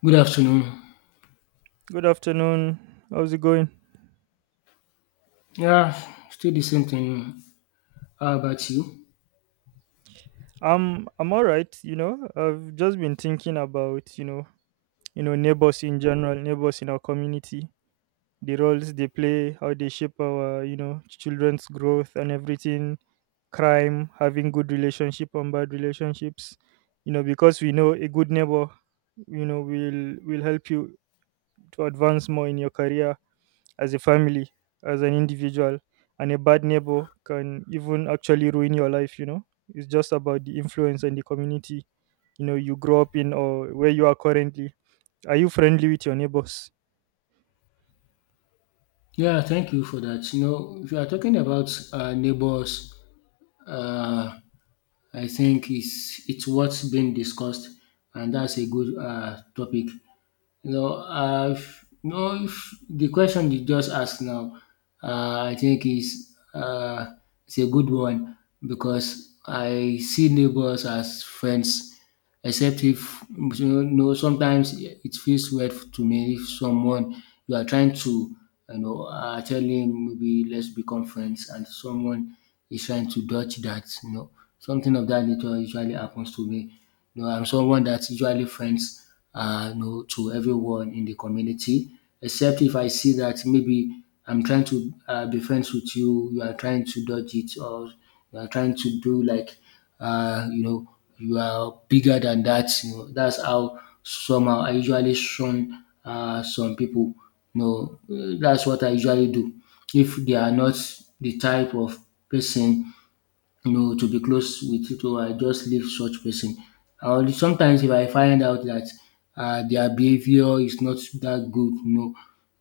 Good afternoon. Good afternoon. How's it going? Yeah, still the same thing. How about you? I'm all right, you know. I've just been thinking about, you know, neighbors in general, neighbors in our community, the roles they play, how they shape our, you know, children's growth and everything, crime, having good relationship and bad relationships. You know, because we know a good neighbor, you know, will help you to advance more in your career, as a family, as an individual. And a bad neighbor can even actually ruin your life, you know. It's just about the influence and the community, you know, you grow up in or where you are currently. Are you friendly with your neighbors? Yeah, thank you for that. You know, if you are talking about neighbors, uh, I think it's what's been discussed, and that's a good topic. You know, if, you know, if the question you just asked now, I think is it's a good one because I see neighbors as friends, except if you know sometimes it feels weird to me if someone you are trying to you know tell him maybe let's become friends and someone is trying to dodge that you know something of that nature usually happens to me. You know, I'm someone that's usually friends you know, to everyone in the community. Except if I see that maybe I'm trying to be friends with you, you are trying to dodge it, or you are trying to do like, you know, you are bigger than that. You know, that's how somehow I usually shun some people. No, that's what I usually do. If they are not the type of person no, to be close with it, or I just leave such person. Or sometimes if I find out that their behavior is not that good, you know,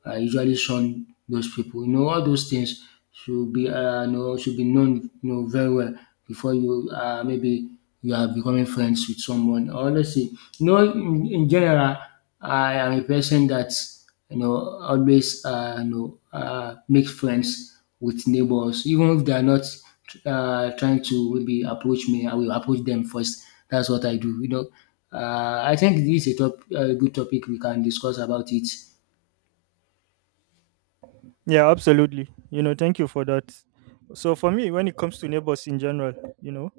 usually shun those people. You know, all those things should be you know, should be known you know, very well before you maybe you are becoming friends with someone. Honestly, you know, in general, I am a person that you know always you know makes friends with neighbors, even if they are not trying to maybe approach me. I will approach them first. That's what I do. You know, I think this is a good topic we can discuss about it. Yeah, absolutely. You know, thank you for that. So for me, when it comes to neighbors in general, you know,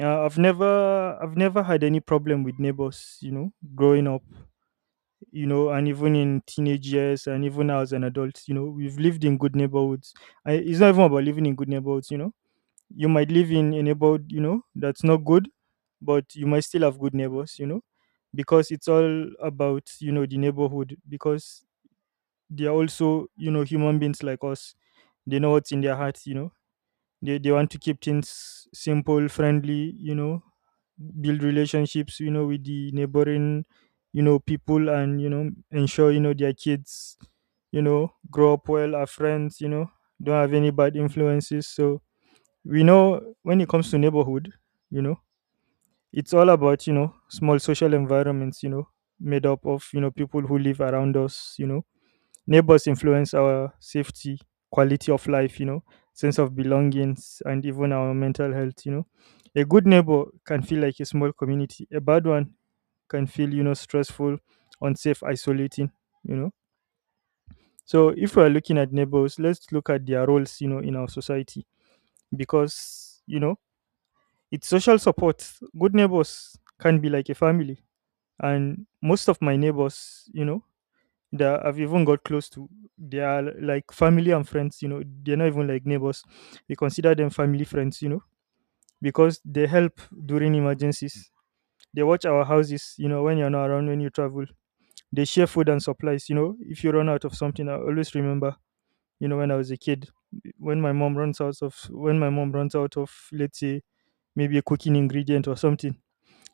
I've never had any problem with neighbors, you know, growing up. You know, and even in teenage years and even now as an adult, you know, we've lived in good neighborhoods. I, it's not even about living in good neighborhoods, you know. You might live in a neighborhood, you know, that's not good, but you might still have good neighbors, you know, because it's all about, you know, the neighborhood, because they are also, you know, human beings like us. They know what's in their hearts, you know, they want to keep things simple, friendly, you know, build relationships, you know, with the neighboring, you know, people, and you know, ensure, you know, their kids, you know, grow up well, are friends, you know, don't have any bad influences. So we know, when it comes to neighborhood, you know, it's all about, you know, small social environments, you know, made up of, you know, people who live around us, you know. Neighbors influence our safety, quality of life, you know, sense of belongings, and even our mental health, you know. A good neighbor can feel like a small community. A bad one can feel, you know, stressful, unsafe, isolating, you know. So if we are looking at neighbors, let's look at their roles, you know, in our society, because, you know, it's social support. Good neighbors can be like a family. And most of my neighbors, you know, that I've even got close to. They are like family and friends, you know, they're not even like neighbors. We consider them family friends, you know, because they help during emergencies. They watch our houses, you know, when you're not around, when you travel. They share food and supplies, you know. If you run out of something, I always remember, you know, when I was a kid, when my mom runs out of, when my mom runs out of, let's say, maybe a cooking ingredient or something,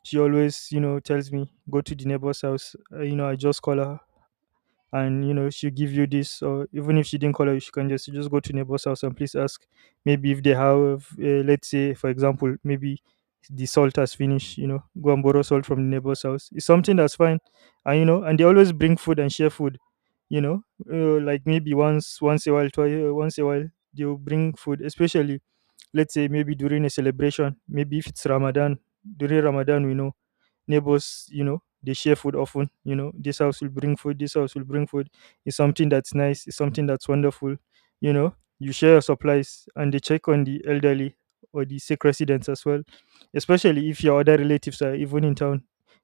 she always, you know, tells me, go to the neighbor's house. You know, I just call her, and you know, she'll give you this, or even if she didn't call you, she can just, you just go to neighbor's house and please ask, maybe if they have, let's say for example, maybe the salt has finished, you know, go and borrow salt from the neighbor's house. It's something that's fine. And you know, and they always bring food and share food, you know, like maybe once a while, twice, once a while, they'll bring food, especially let's say maybe during a celebration, maybe if it's Ramadan. During Ramadan, we know neighbors, you know, they share food often. You know, this house will bring food, this house will bring food. It's something that's nice, it's something that's wonderful. You know, you share your supplies, and they check on the elderly or the sick residents as well, especially if your other relatives are even in town.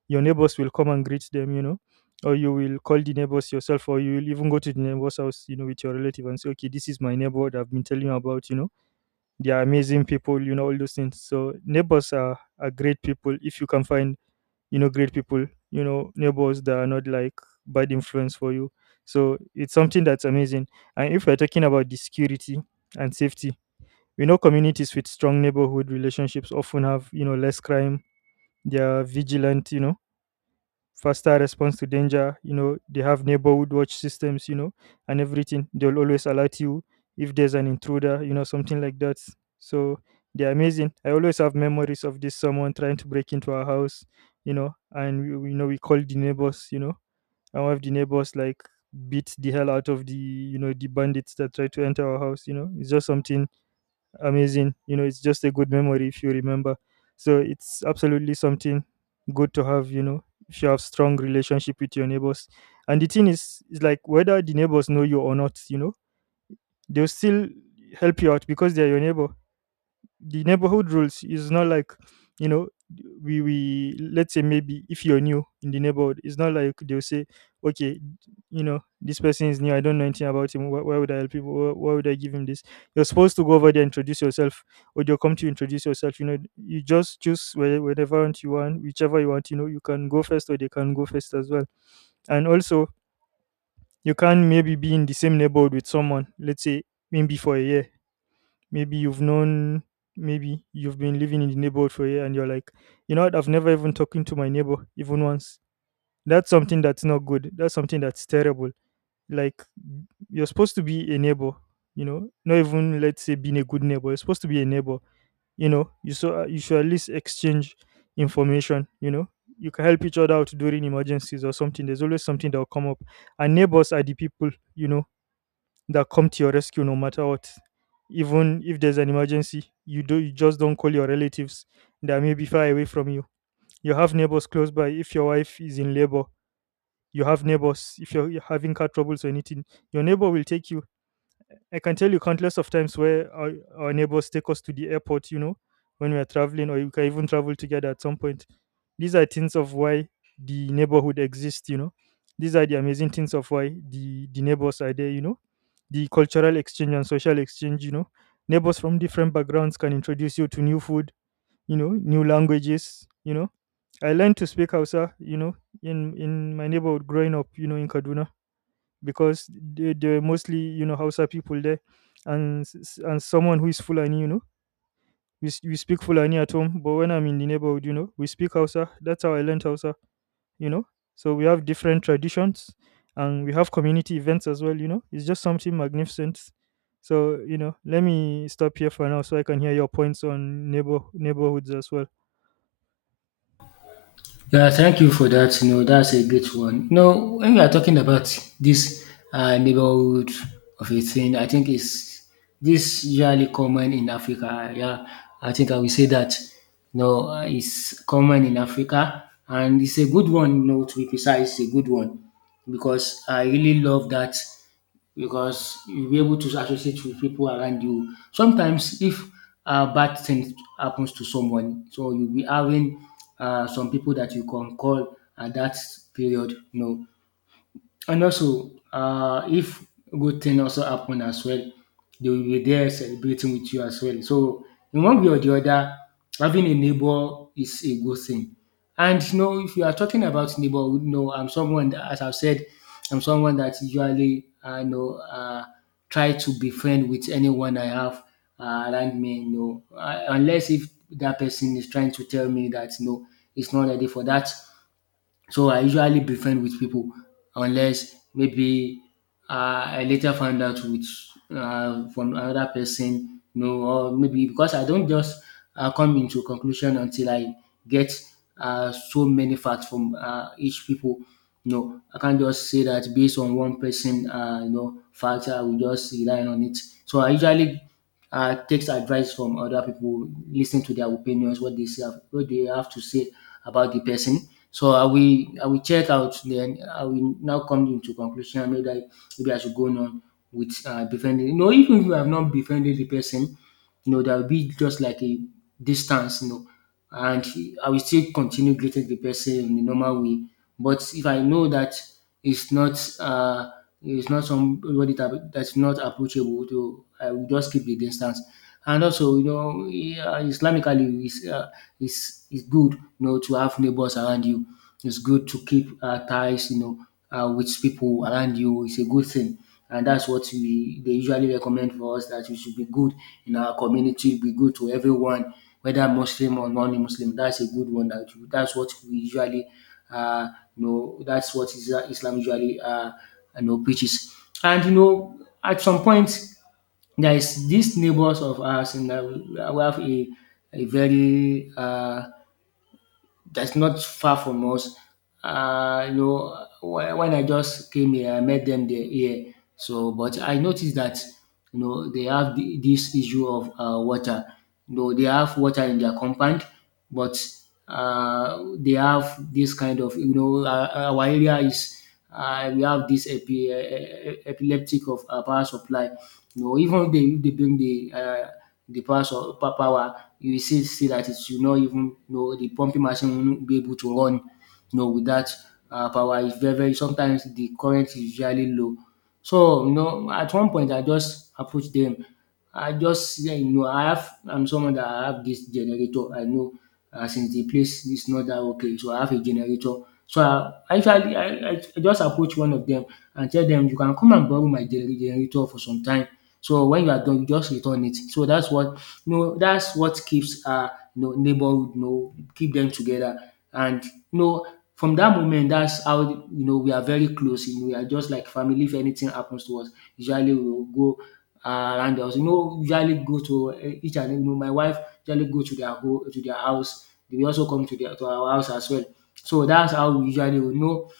Your neighbors will come and greet them, you know, or you will call the neighbors yourself, or you will even go to the neighbor's house, you know, with your relative and say, okay, this is my neighbor that I've been telling you about, you know, they are amazing people, you know, all those things. So neighbors are great people, if you can find, you know, great people, you know, neighbors that are not like bad influence for you. So it's something that's amazing. And if we're talking about the security and safety, we know communities with strong neighborhood relationships often have, you know, less crime. They are vigilant, you know, faster response to danger. You know, they have neighborhood watch systems, you know, and everything. They'll always alert you if there's an intruder, you know, something like that. So they're amazing. I always have memories of this, someone trying to break into our house, you know, and you know, we called the neighbors, you know, and one of the neighbors like beat the hell out of the, you know, the bandits that try to enter our house. You know, it's just something amazing. You know, it's just a good memory if you remember. So it's absolutely something good to have, you know, if you have strong relationship with your neighbors. And the thing is like whether the neighbors know you or not, you know, they'll still help you out because they're your neighbor. The neighborhood rules is not like, you know, we let's say maybe if you're new in the neighborhood, it's not like they'll say, okay, you know, this person is new, I don't know anything about him, why would I help him, why would I give him this. You're supposed to go over there, introduce yourself, or they'll come to you, introduce yourself. You know, you just choose whatever want you want, whichever you want, you know, you can go first or they can go first as well. And also, you can maybe be in the same neighborhood with someone, let's say maybe for a year. Maybe you've known, maybe you've been living in the neighborhood for a year and you're like, you know what, I've never even talking to my neighbor even once. That's something that's not good. That's something that's terrible. Like, you're supposed to be a neighbor, you know, not even let's say being a good neighbor. You're supposed to be a neighbor. You know, you so you should at least exchange information, you know. You can help each other out during emergencies or something. There's always something that will come up. And neighbors are the people, you know, that come to your rescue no matter what. Even if there's an emergency, you do you just don't call your relatives that may be far away from you. You have neighbors close by if your wife is in labor. You have neighbors if you're having car troubles or anything. Your neighbor will take you. I can tell you countless of times where our neighbors take us to the airport, you know, when we are traveling, or we can even travel together at some point. These are things of why the neighborhood exists, you know. These are the amazing things of why the neighbors are there, you know. The cultural exchange and social exchange, you know. Neighbors from different backgrounds can introduce you to new food, you know, new languages, you know. I learned to speak Hausa, you know, in my neighborhood growing up, you know, in Kaduna, because they're mostly, you know, Hausa people there, and and someone who is Fulani, you know, we speak Fulani at home, but when I'm in the neighborhood, you know, we speak Hausa. That's how I learned Hausa, you know. So we have different traditions, and we have community events as well. You know, it's just something magnificent. So you know, let me stop here for now, so I can hear your points on neighborhoods as well. Yeah, thank you for that. You know, that's a great one. You know, when we are talking about this neighborhood of a thing, I think it's this usually common in Africa. Yeah, I think I will say that. You know, it's common in Africa, and it's a good one. You know, to be precise, it's a good one because I really love that because you'll be able to associate with people around you. Sometimes, if a bad thing happens to someone, so you'll be having some people that you can call at that period. No, and also, if good thing also happen as well, they will be there celebrating with you as well. So in one way or the other, having a neighbor is a good thing. And you know, if you are talking about neighborhood, you know, I'm someone that, as I've said, I'm someone that usually I know try to be friend with anyone I have around me. You know, unless if that person is trying to tell me that no, it's not ready for that. So I usually be friend with people unless maybe I later found out with from another person, you know, or maybe because I don't just come into conclusion until I get so many facts from each people. You know, I can't just say that based on one person, you know, fact I will just rely on it. So I usually takes advice from other people, listen to their opinions, what they say, what they have to say about the person. So I will check out then I will now come into conclusion. Maybe I should go on with befriending. You know, even if I have not befriended the person, you know, there will be just like a distance, you know, and I will still continue greeting the person in the normal way. But if I know that it's not uh it's not somebody that's not approachable to, I will just keep the distance, and also, you know, yeah, Islamically, it's good, you know, to have neighbors around you. It's good to keep ties, you know, with people around you. It's a good thing. And that's what we, they usually recommend for us that we should be good in our community, be good to everyone, whether Muslim or non-Muslim. That's a good one. That's what we usually, uh, you know, that's what Islam usually, you know, preaches. And, you know, at some point, there is these neighbors of ours and that we have a very that's not far from us. You know, when I just came here, I met them there here. So, but I noticed that you know they have the, this issue of water. You know, they have water in their compound, but they have this kind of you know our area is we have this epileptic of power supply no, even if they bring the power so power, you will still see that it will not even you know the pumping machine will not be able to run. You know, with that power, it's very sometimes the current is usually low. So you know, at one point I just approach them. I just yeah, you know I'm someone that I have this generator. I know since the place is not that okay, so I have a generator. So I usually I just approach one of them and tell them you can come and borrow my generator for some time. So when you are done, you just return it. So that's what you know, that's what keeps our you know, neighborhood, you know, keep them together. And you know, from that moment, that's how you know we are very close. You know, we are just like family. If anything happens to us, usually we will go around us. You know, usually go to each and you know, my wife usually go to to their house. They will also come to their to our house as well. So that's how we usually will know.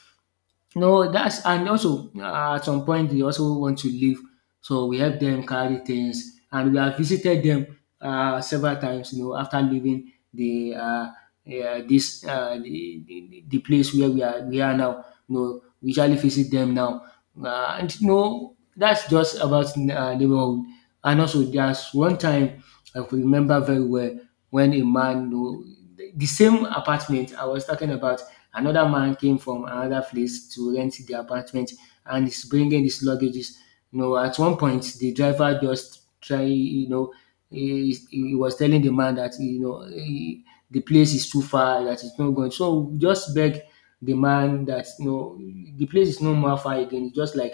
No, that's and also at some point they also want to leave, so we help them carry things, and we have visited them several times. You know, after leaving the this the place where we are now. You know, we usually visit them now, and you know that's just about neighborhood. And also, there's one time I could remember very well when a man, you know, the same apartment I was talking about. Another man came from another place to rent the apartment and is bringing his luggages. You know, at one point, the driver just try, you know, he was telling the man that, you know, he, the place is too far, that it's not going. So we just beg the man that, you know, the place is no more far again. It's just like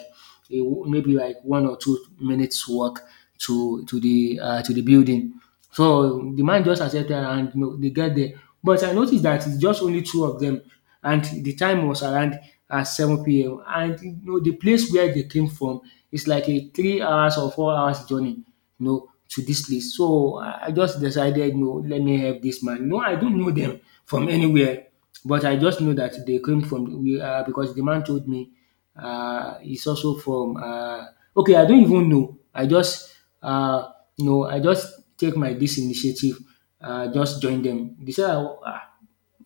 a, maybe like 1 or 2 minutes walk to the building. So the man just accepted and you know they get there. But I noticed that it's just only two of them and the time was around 7 p.m. and you know the place where they came from is like a 3 hours or 4 hours journey you know to this place. So I just decided you know let me help this man. No, I don't know them from anywhere but I just know that they came from we because the man told me he's also from okay I don't even know I just uh, no, I just take my this initiative, just join them. They said, ah,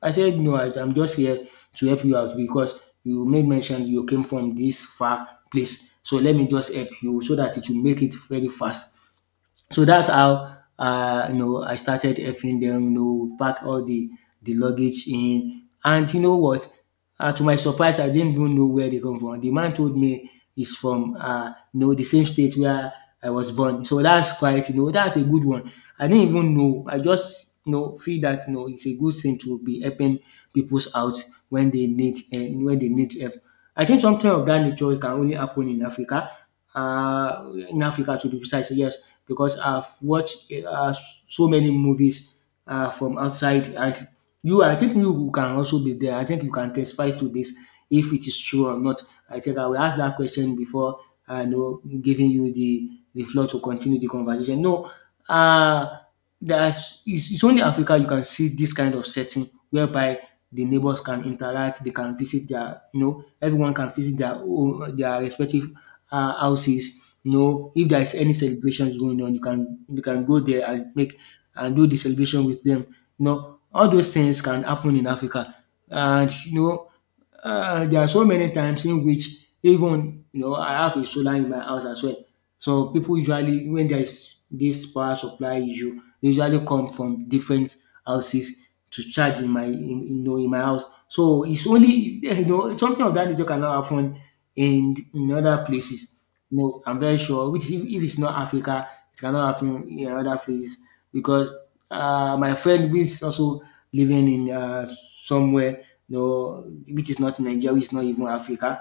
I said, no, I'm just here to help you out because you made mention you came from this far place. So let me just help you so that it will make it very fast. So that's how you know I started helping them. You know, pack all the luggage in, and you know what? To my surprise, I didn't even know where they come from. The man told me he's from you know the same state where I was born. So that's quite you know that's a good one. I didn't even know. I just you know feel that you know it's a good thing to be helping people's out when they need help. I think something of that nature can only happen in Africa to be precise, yes, because I've watched so many movies from outside, and you, I think you can also be there. I think you can testify to this if it is true or not. I think I will ask that question before I know giving you the floor to continue the conversation. No, uh, it's only Africa you can see this kind of setting whereby the neighbors can interact, they can visit their, you know, everyone can visit their own, their respective houses. You know, if there is any celebrations going on, you can go there and make and do the celebration with them. You know, all those things can happen in Africa, and you know, there are so many times in which even you know I have a solar in my house as well. So people usually, when there is this power supply issue, they usually come from different houses to charge you know, in my house. So it's only, yeah, you know, something of that nature cannot happen in other places. No, I'm very sure. Which if it's not Africa, it cannot happen in other places because my friend who is also living in somewhere, you know, which is not Nigeria, which is not even Africa,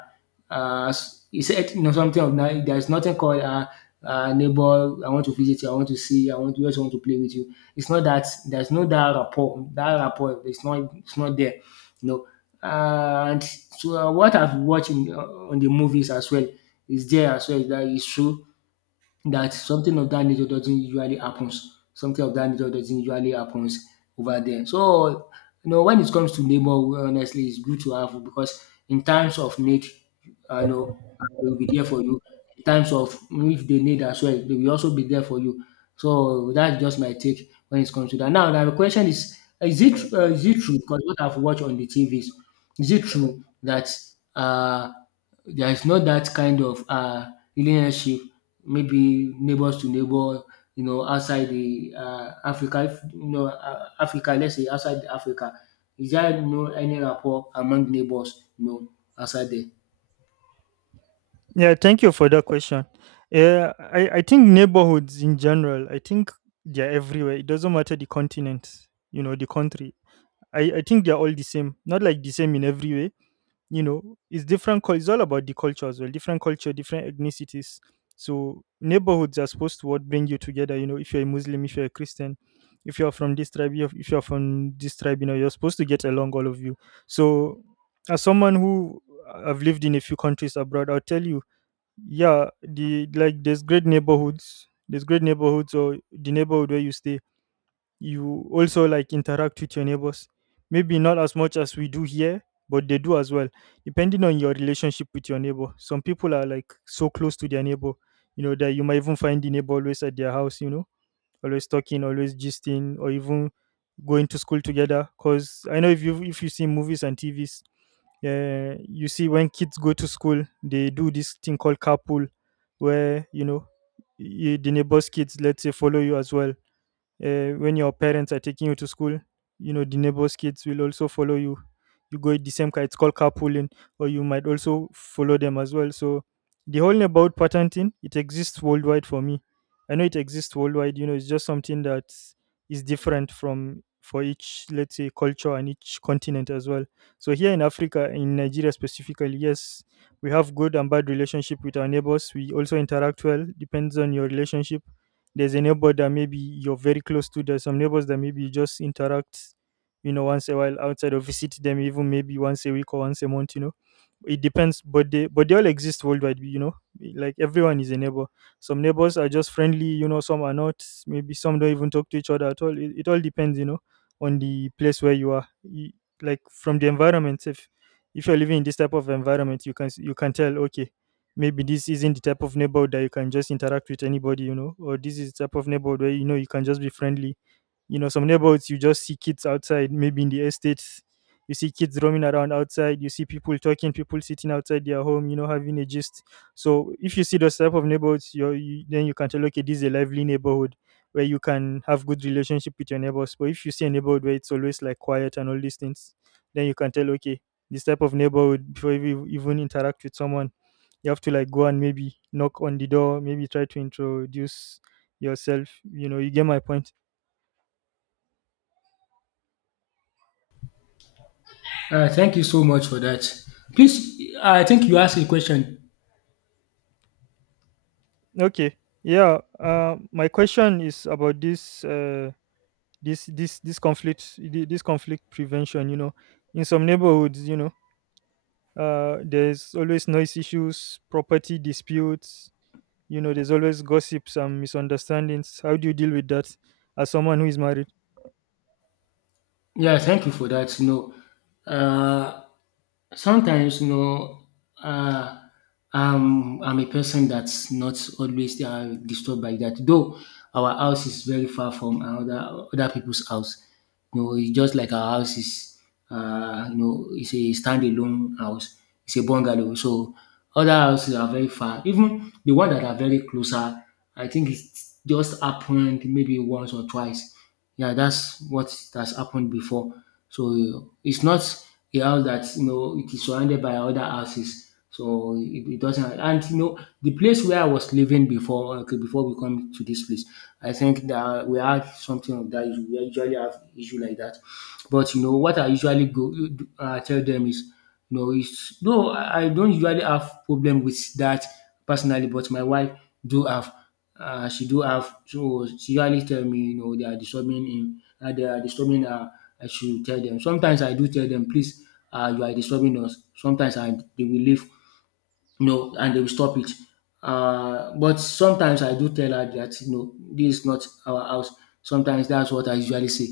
uh, he said you know something of that. There's nothing called neighbor. I want to visit you. I want to see you, I want to, just want to play with you. It's not that. There's no that rapport. That rapport. It's not. It's not there. You know. And so what I've watched in, on the movies as well is there as well. That is true that something of that nature doesn't usually happens. Something of that nature doesn't usually happens over there. So you know when it comes to neighbor, honestly, it's good to have because in times of need, I know they will be there for you. In times of if they need as well, they will also be there for you. So that's just my take when it comes to that. Now the question is: is it is it true? Because what I've watched on the TVs is it true that um there is not that kind of relationship maybe neighbours to neighbour you know outside the Africa if, you know Africa, let's say outside Africa. Is there you know any rapport among neighbours you know outside there? Yeah, thank you for that question. Yeah, I think neighborhoods in general, I think they're everywhere. It doesn't matter the continent, you know, the country. I think they're all the same. Not like the same in every way, you know. It's different. It's all about the culture as well. Different culture, different ethnicities. So neighborhoods are supposed to what bring you together. You know, if you're a Muslim, if you're a Christian, if you're from this tribe, you if you're from this tribe, you know, you're supposed to get along, all of you. So, as someone who I've lived in a few countries abroad, I'll tell you, yeah, the like there's great neighborhoods, there's great neighborhoods or the neighborhood where you stay, you also like interact with your neighbors, maybe not as much as we do here, but they do as well. Depending on your relationship with your neighbor, some people are like so close to their neighbor, you know, that you might even find the neighbor always at their house, you know, always talking, always gisting, or even going to school together. Because I know if you see movies and TVs, you see when kids go to school, they do this thing called carpool, where, you know, the neighbors kids, let's say, follow you as well. When your parents are taking you to school, you know, the neighbors' kids will also follow you. You go in the same car. It's called carpooling, or you might also follow them as well. So the whole about patenting, it exists worldwide for me. I know it exists worldwide, you know. It's just something that is different from, for each, let's say, culture and each continent as well. So here in Africa, in Nigeria specifically, yes, we have good and bad relationship with our neighbors. We also interact well, depends on your relationship. There's a neighbor that maybe you're very close to, there's some neighbors that maybe you just interact, you know, once a while outside, or visit them, even maybe once a week or once a month, you know. It depends. But they all exist worldwide, you know. Like everyone is a neighbor. Some neighbors are just friendly, you know, some are not. Maybe some don't even talk to each other at all. It all depends, you know, on the place where you are. Like from the environment, if you're living in this type of environment, you can you can tell, okay, maybe this isn't the type of neighborhood that you can just interact with anybody, you know, or this is the type of neighborhood where, you know, you can just be friendly. You know, some neighborhoods you just see kids outside, maybe in the estates, you see kids roaming around outside, you see people talking, people sitting outside their home, you know, having a gist. So if you see those type of neighborhoods, you then, you can tell, okay, this is a lively neighborhood where you can have good relationship with your neighbors. But if you see a neighborhood where it's always like quiet and all these things, then you can tell, okay, this type of neighborhood, before you even interact with someone, you have to like go and maybe knock on the door, maybe try to introduce yourself, you know, you get my point. Thank you so much for that. Please, I think you asked a question. Okay. Yeah, my question is about this conflict, this conflict prevention, you know. In some neighborhoods, you know, there's always noise issues, property disputes, you know, there's always gossips and misunderstandings. How do you deal with that as someone who is married? Yeah, thank you for that. You know, uh, sometimes you know, uh, I'm a person that's not always disturbed by that. Though our house is very far from other people's house. You know, it's just like our house is, you know, it's a standalone house. It's a bungalow. So other houses are very far. Even the one that are very closer, I think it's just happened maybe once or twice. Yeah, that's what has happened before. So it's not a house that you know it is surrounded by other houses. So it doesn't. And you know the place where I was living before, okay, before we come to this place, I think that we had something of that. We usually have issue like that. But you know what I usually go tell them is you know is though I don't usually have problem with that personally, but my wife do have, she do have, so she usually tell me you know they are disturbing him, they are disturbing her, I should tell them. Sometimes I do tell them, please, you are disturbing us sometimes, and they will leave, you know, and they will stop it. But sometimes I do tell her that you know this is not our house. Sometimes that's what I usually say.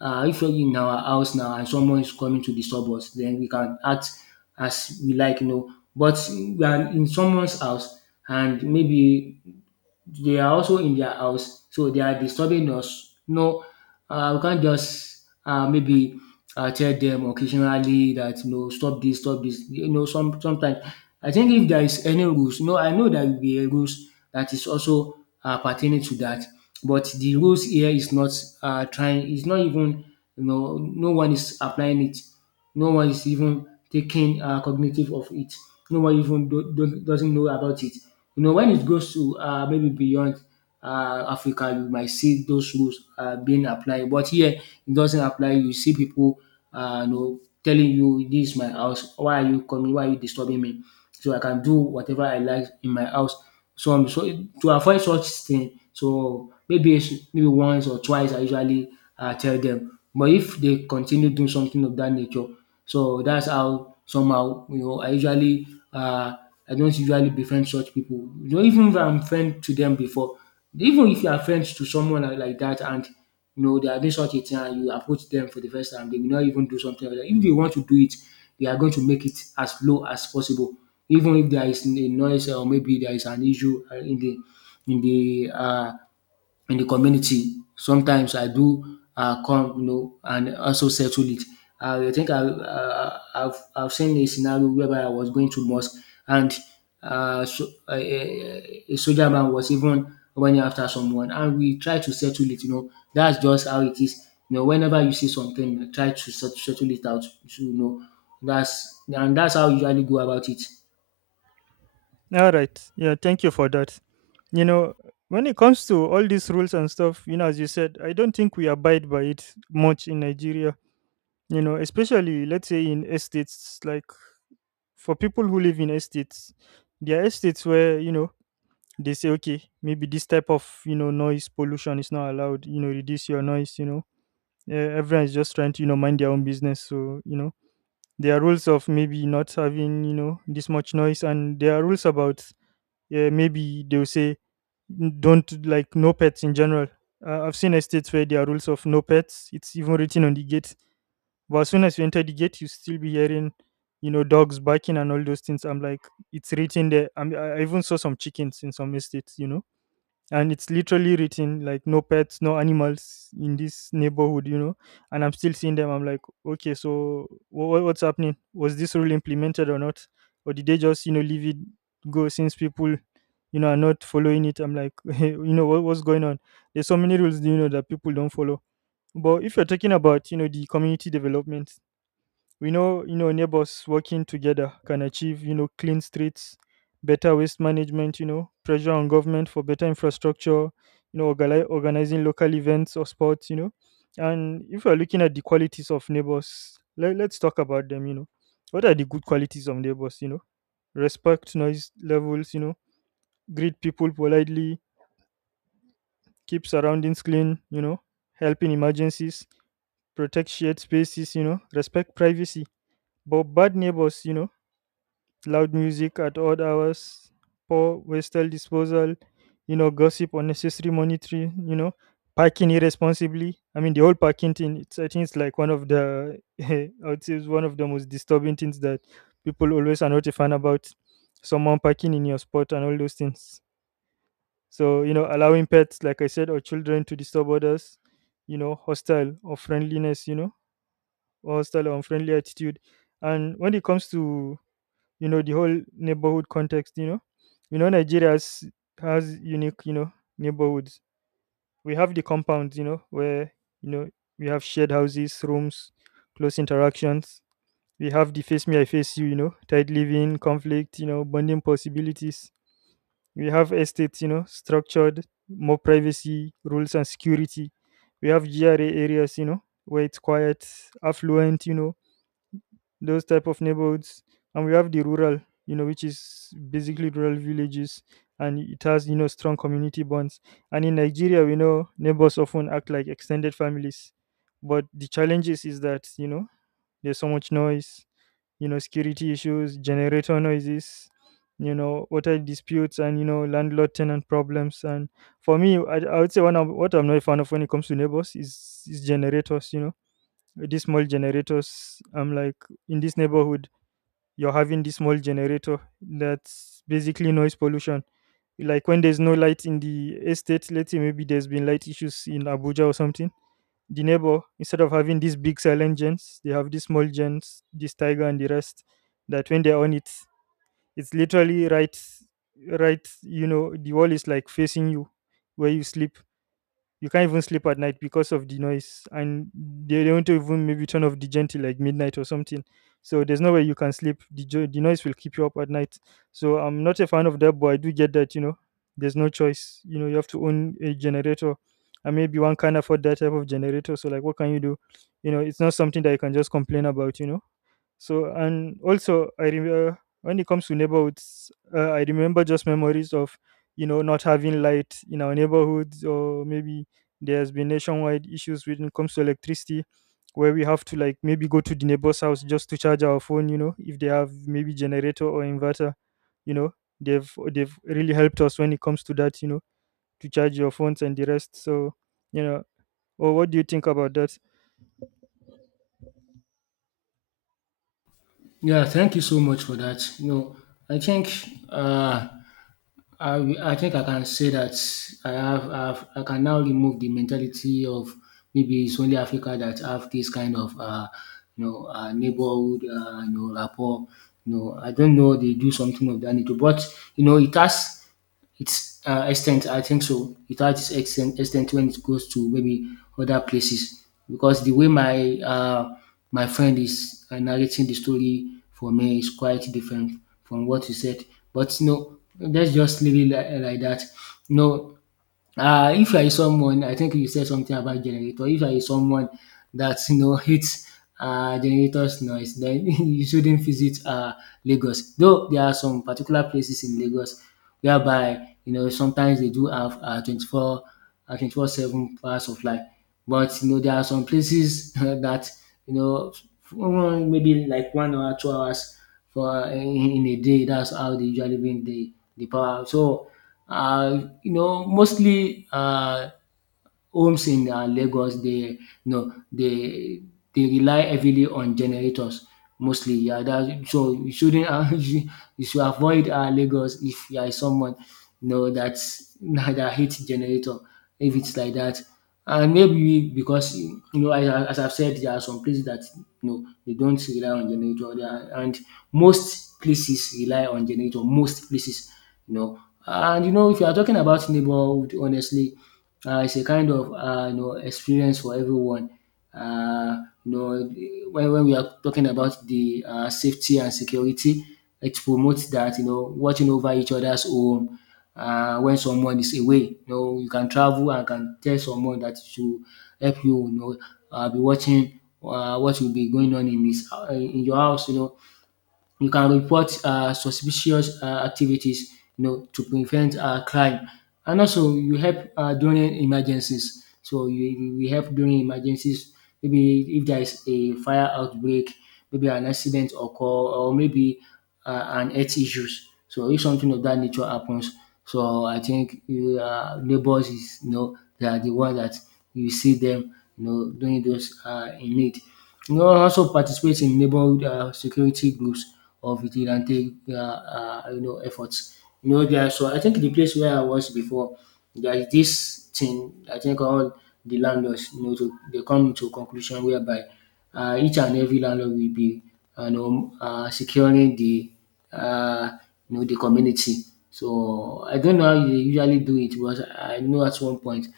If you're in our house now and someone is coming to disturb us, then we can act as we like, you know. But we are in someone's house and maybe they are also in their house, so they are disturbing us. No, we can't just maybe tell them occasionally that no, stop this, stop this. You know, sometimes I think if there is any rules, no, I know there will be a rules that is also pertaining to that, but the rules here is not it's not even, you know, no one is applying it. No one is even taking cognitive of it. No one even doesn't know about it. You know, when it goes to maybe beyond Africa, you might see those rules being applied. But here, it doesn't apply. You see people, you know, telling you, "This is my house. Why are you coming? Why are you disturbing me?" So I can do whatever I like in my house. So to avoid such thing, so maybe maybe once or twice I usually tell them. But if they continue doing something of that nature, so that's how somehow you know I usually uh I don't usually befriend such people. You know even if I'm friend to them before, even if you are friends to someone like dat and you know they are doing such a thing and you approach them for the first time, they will not even do something like dat. If they want to do it, they are going to make it as low as possible, even if there is a noise or maybe there is an issue in the uh, in the community. Sometimes I do come, you know, and also settle it. I think I've seen a scenario whereby I was going to mosque and a soldier man was even running after someone, and we try to settle it. You know, that's just how it is. You know, whenever you see something, try to settle it out. You know, that's and that's how you usually go about it. All right. Yeah, thank you for that. You know, when it comes to all these rules and stuff, you know, as you said, I don't think we abide by it much in Nigeria. You know, especially let's say in estates, like, for people who live in estates, there are estates where, you know, they say, okay, maybe this type of, you know, noise pollution is not allowed, you know, reduce your noise, you know. Everyone is just trying to, you know, mind their own business. So, you know, there are rules of maybe not having, you know, this much noise, and there are rules about, yeah, maybe they'll say, don't, like, no pets in general. I've seen estates where there are rules of no pets. It's even written on the gate. But as soon as you enter the gate, you still be hearing, you know, dogs barking and all those things. I'm like, it's written there. I even saw some chickens in some estates, you know, and it's literally written like no pets, no animals in this neighborhood, you know. And I'm still seeing them. I'm like, okay, so what's happening? Was this rule implemented or not? Or did they just, you know, leave it go? Since people, you know, are not following it, I'm like you know, what's going on? There's so many rules, you know, that people don't follow. But if you're talking about, you know, the community development, we know, you know, neighbors working together can achieve, you know, clean streets, better waste management, you know, pressure on government for better infrastructure, you know, organizing local events or sports, you know. And if we're looking at the qualities of neighbors, let's talk about them, you know. What are the good qualities of neighbors, you know? Respect noise levels, you know, greet people politely, keep surroundings clean, you know, help in emergencies, protect shared spaces, you know, respect privacy. But bad neighbors, you know, loud music at odd hours, poor wastel disposal, you know, gossip, unnecessary monitoring, you know, parking irresponsibly. I mean, the whole parking thing, it's, I think it's like one of the, I would say it's one of the most disturbing things that people always are not a fan about. Someone parking in your spot and all those things. So, you know, allowing pets, like I said, or children to disturb others, you know, hostile or friendliness, you know, or hostile or unfriendly attitude. And when it comes to, you know, the whole neighborhood context, you know, you know, Nigeria has unique, you know, neighborhoods. We have the compounds, you know, where, you know, we have shared houses, rooms, close interactions. We have the face me I face you, you know, tight living, conflict, you know, bonding possibilities. We have estates, you know, structured, more privacy, rules, and security. We have gra areas, you know, where it's quiet, affluent, you know, those type of neighborhoods. And we have the rural, you know, which is basically rural villages, and it has, you know, strong community bonds. And in Nigeria, we know neighbors often act like extended families. But the challenges is that, you know, there's so much noise, you know, security issues, generator noises, you know, water disputes, and, you know, landlord tenant problems. And for me, I would say one of what I'm not a fan of when it comes to neighbors is generators, you know, these small generators. I'm like, in this neighborhood, you're having this small generator, that's basically noise pollution. Like when there's no light in the estate, let's say maybe there's been light issues in Abuja or something, the neighbor, instead of having these big silent gens, they have these small gens, this tiger and the rest, that when they're on it, it's literally right, you know, the wall is like facing you where you sleep. You can't even sleep at night because of the noise, and they don't even maybe turn off the gentle like midnight or something. So there's no way you can sleep. The noise will keep you up at night. So I'm not a fan of that, but I do get that, you know, there's no choice. You know, you have to own a generator, and maybe one can't afford that type of generator. So like what can you do? You know, it's not something that you can just complain about, you know. So, and also, I remember when it comes to neighborhoods, I remember just memories of, you know, not having light in our neighborhoods, or maybe there's been nationwide issues when it comes to electricity, where we have to like maybe go to the neighbor's house just to charge our phone, you know, if they have maybe generator or inverter, you know. They've really helped us when it comes to that, you know, to charge your phones and the rest. So, you know, or what do you think about that? Yeah, thank you so much for that. You know, I think uh, I think I can say that I can now remove the mentality of maybe it's only Africa that have this kind of you know neighborhood you know rapport. You know, I don't know they do something of that nature, but you know it has it's extent, I think so. It has its extent when it goes to maybe other places because the way my my friend is narrating the story for me is quite different from what you said. But no, let's just leave it like that. No, if you are someone, I think you said something about generator. If you are someone that you know hates generators noise, then you shouldn't visit Lagos. Though there are some particular places in Lagos whereby you know sometimes they do have 24/7 hours of light, but you know there are some places that you know maybe like 1 or 2 hours for in a day. That's how they usually bring the power. So you know, mostly homes in Lagos they no, they rely heavily on generators mostly, yeah. that So you shouldn't you should avoid Lagos if you are someone you know dat dat hates generator, if it's like that. And maybe because you know as I've said there are some places that you know dey don't rely on generator. There are, and most places rely on generator, most places, you know. And you know if you are talking about neighborhood, honestly, it's a kind of you know experience for everyone. Uh, you know, when we are talking about the safety and security, it promotes that you know watching over each other's home. When someone is away, you know you can travel and can tell someone that to help you. You know, be watching what will be going on in this in your house. You know, you can report suspicious activities you know to prevent crime, and also you help during emergencies. So you help during emergencies maybe if there is a fire outbreak, maybe an accident occur, or maybe an health issues. So if something of that nature happens, so I think neighbors is you know they are the one that you see them you know doing those in need. You know also participate in neighborhood security groups or vigilante you know efforts. So I think the place where I was before there is this thing I think all the landlords you know to they come to a conclusion whereby each and every landlord will be securing the uh, you know the community. So I don't know how they usually do it, but I know at one point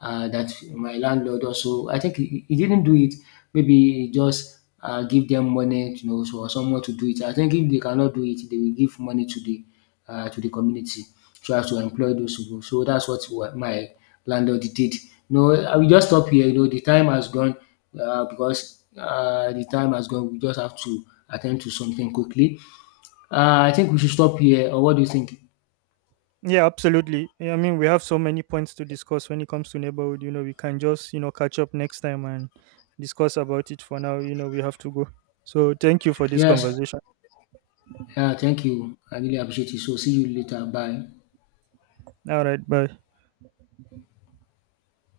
that my landlord also I think he didn't do it. Maybe he just give them money, you know, so someone to do it. I think if they cannot do it, they will give money to the community so as to employ those people. So that's what my landlord did. No, I will just stop here. You know, the time has gone because the time has gone. We just have to attend to something quickly. I think we should stop here. Or what do you think? Yeah, absolutely. Yeah, I mean, we have so many points to discuss when it comes to neighborhood. You know, we can just, you know, catch up next time and discuss about it. For now, you know, we have to go. So thank you for this Yes. conversation. Yeah, thank you. I really appreciate it. So see you later. Bye. All right, bye.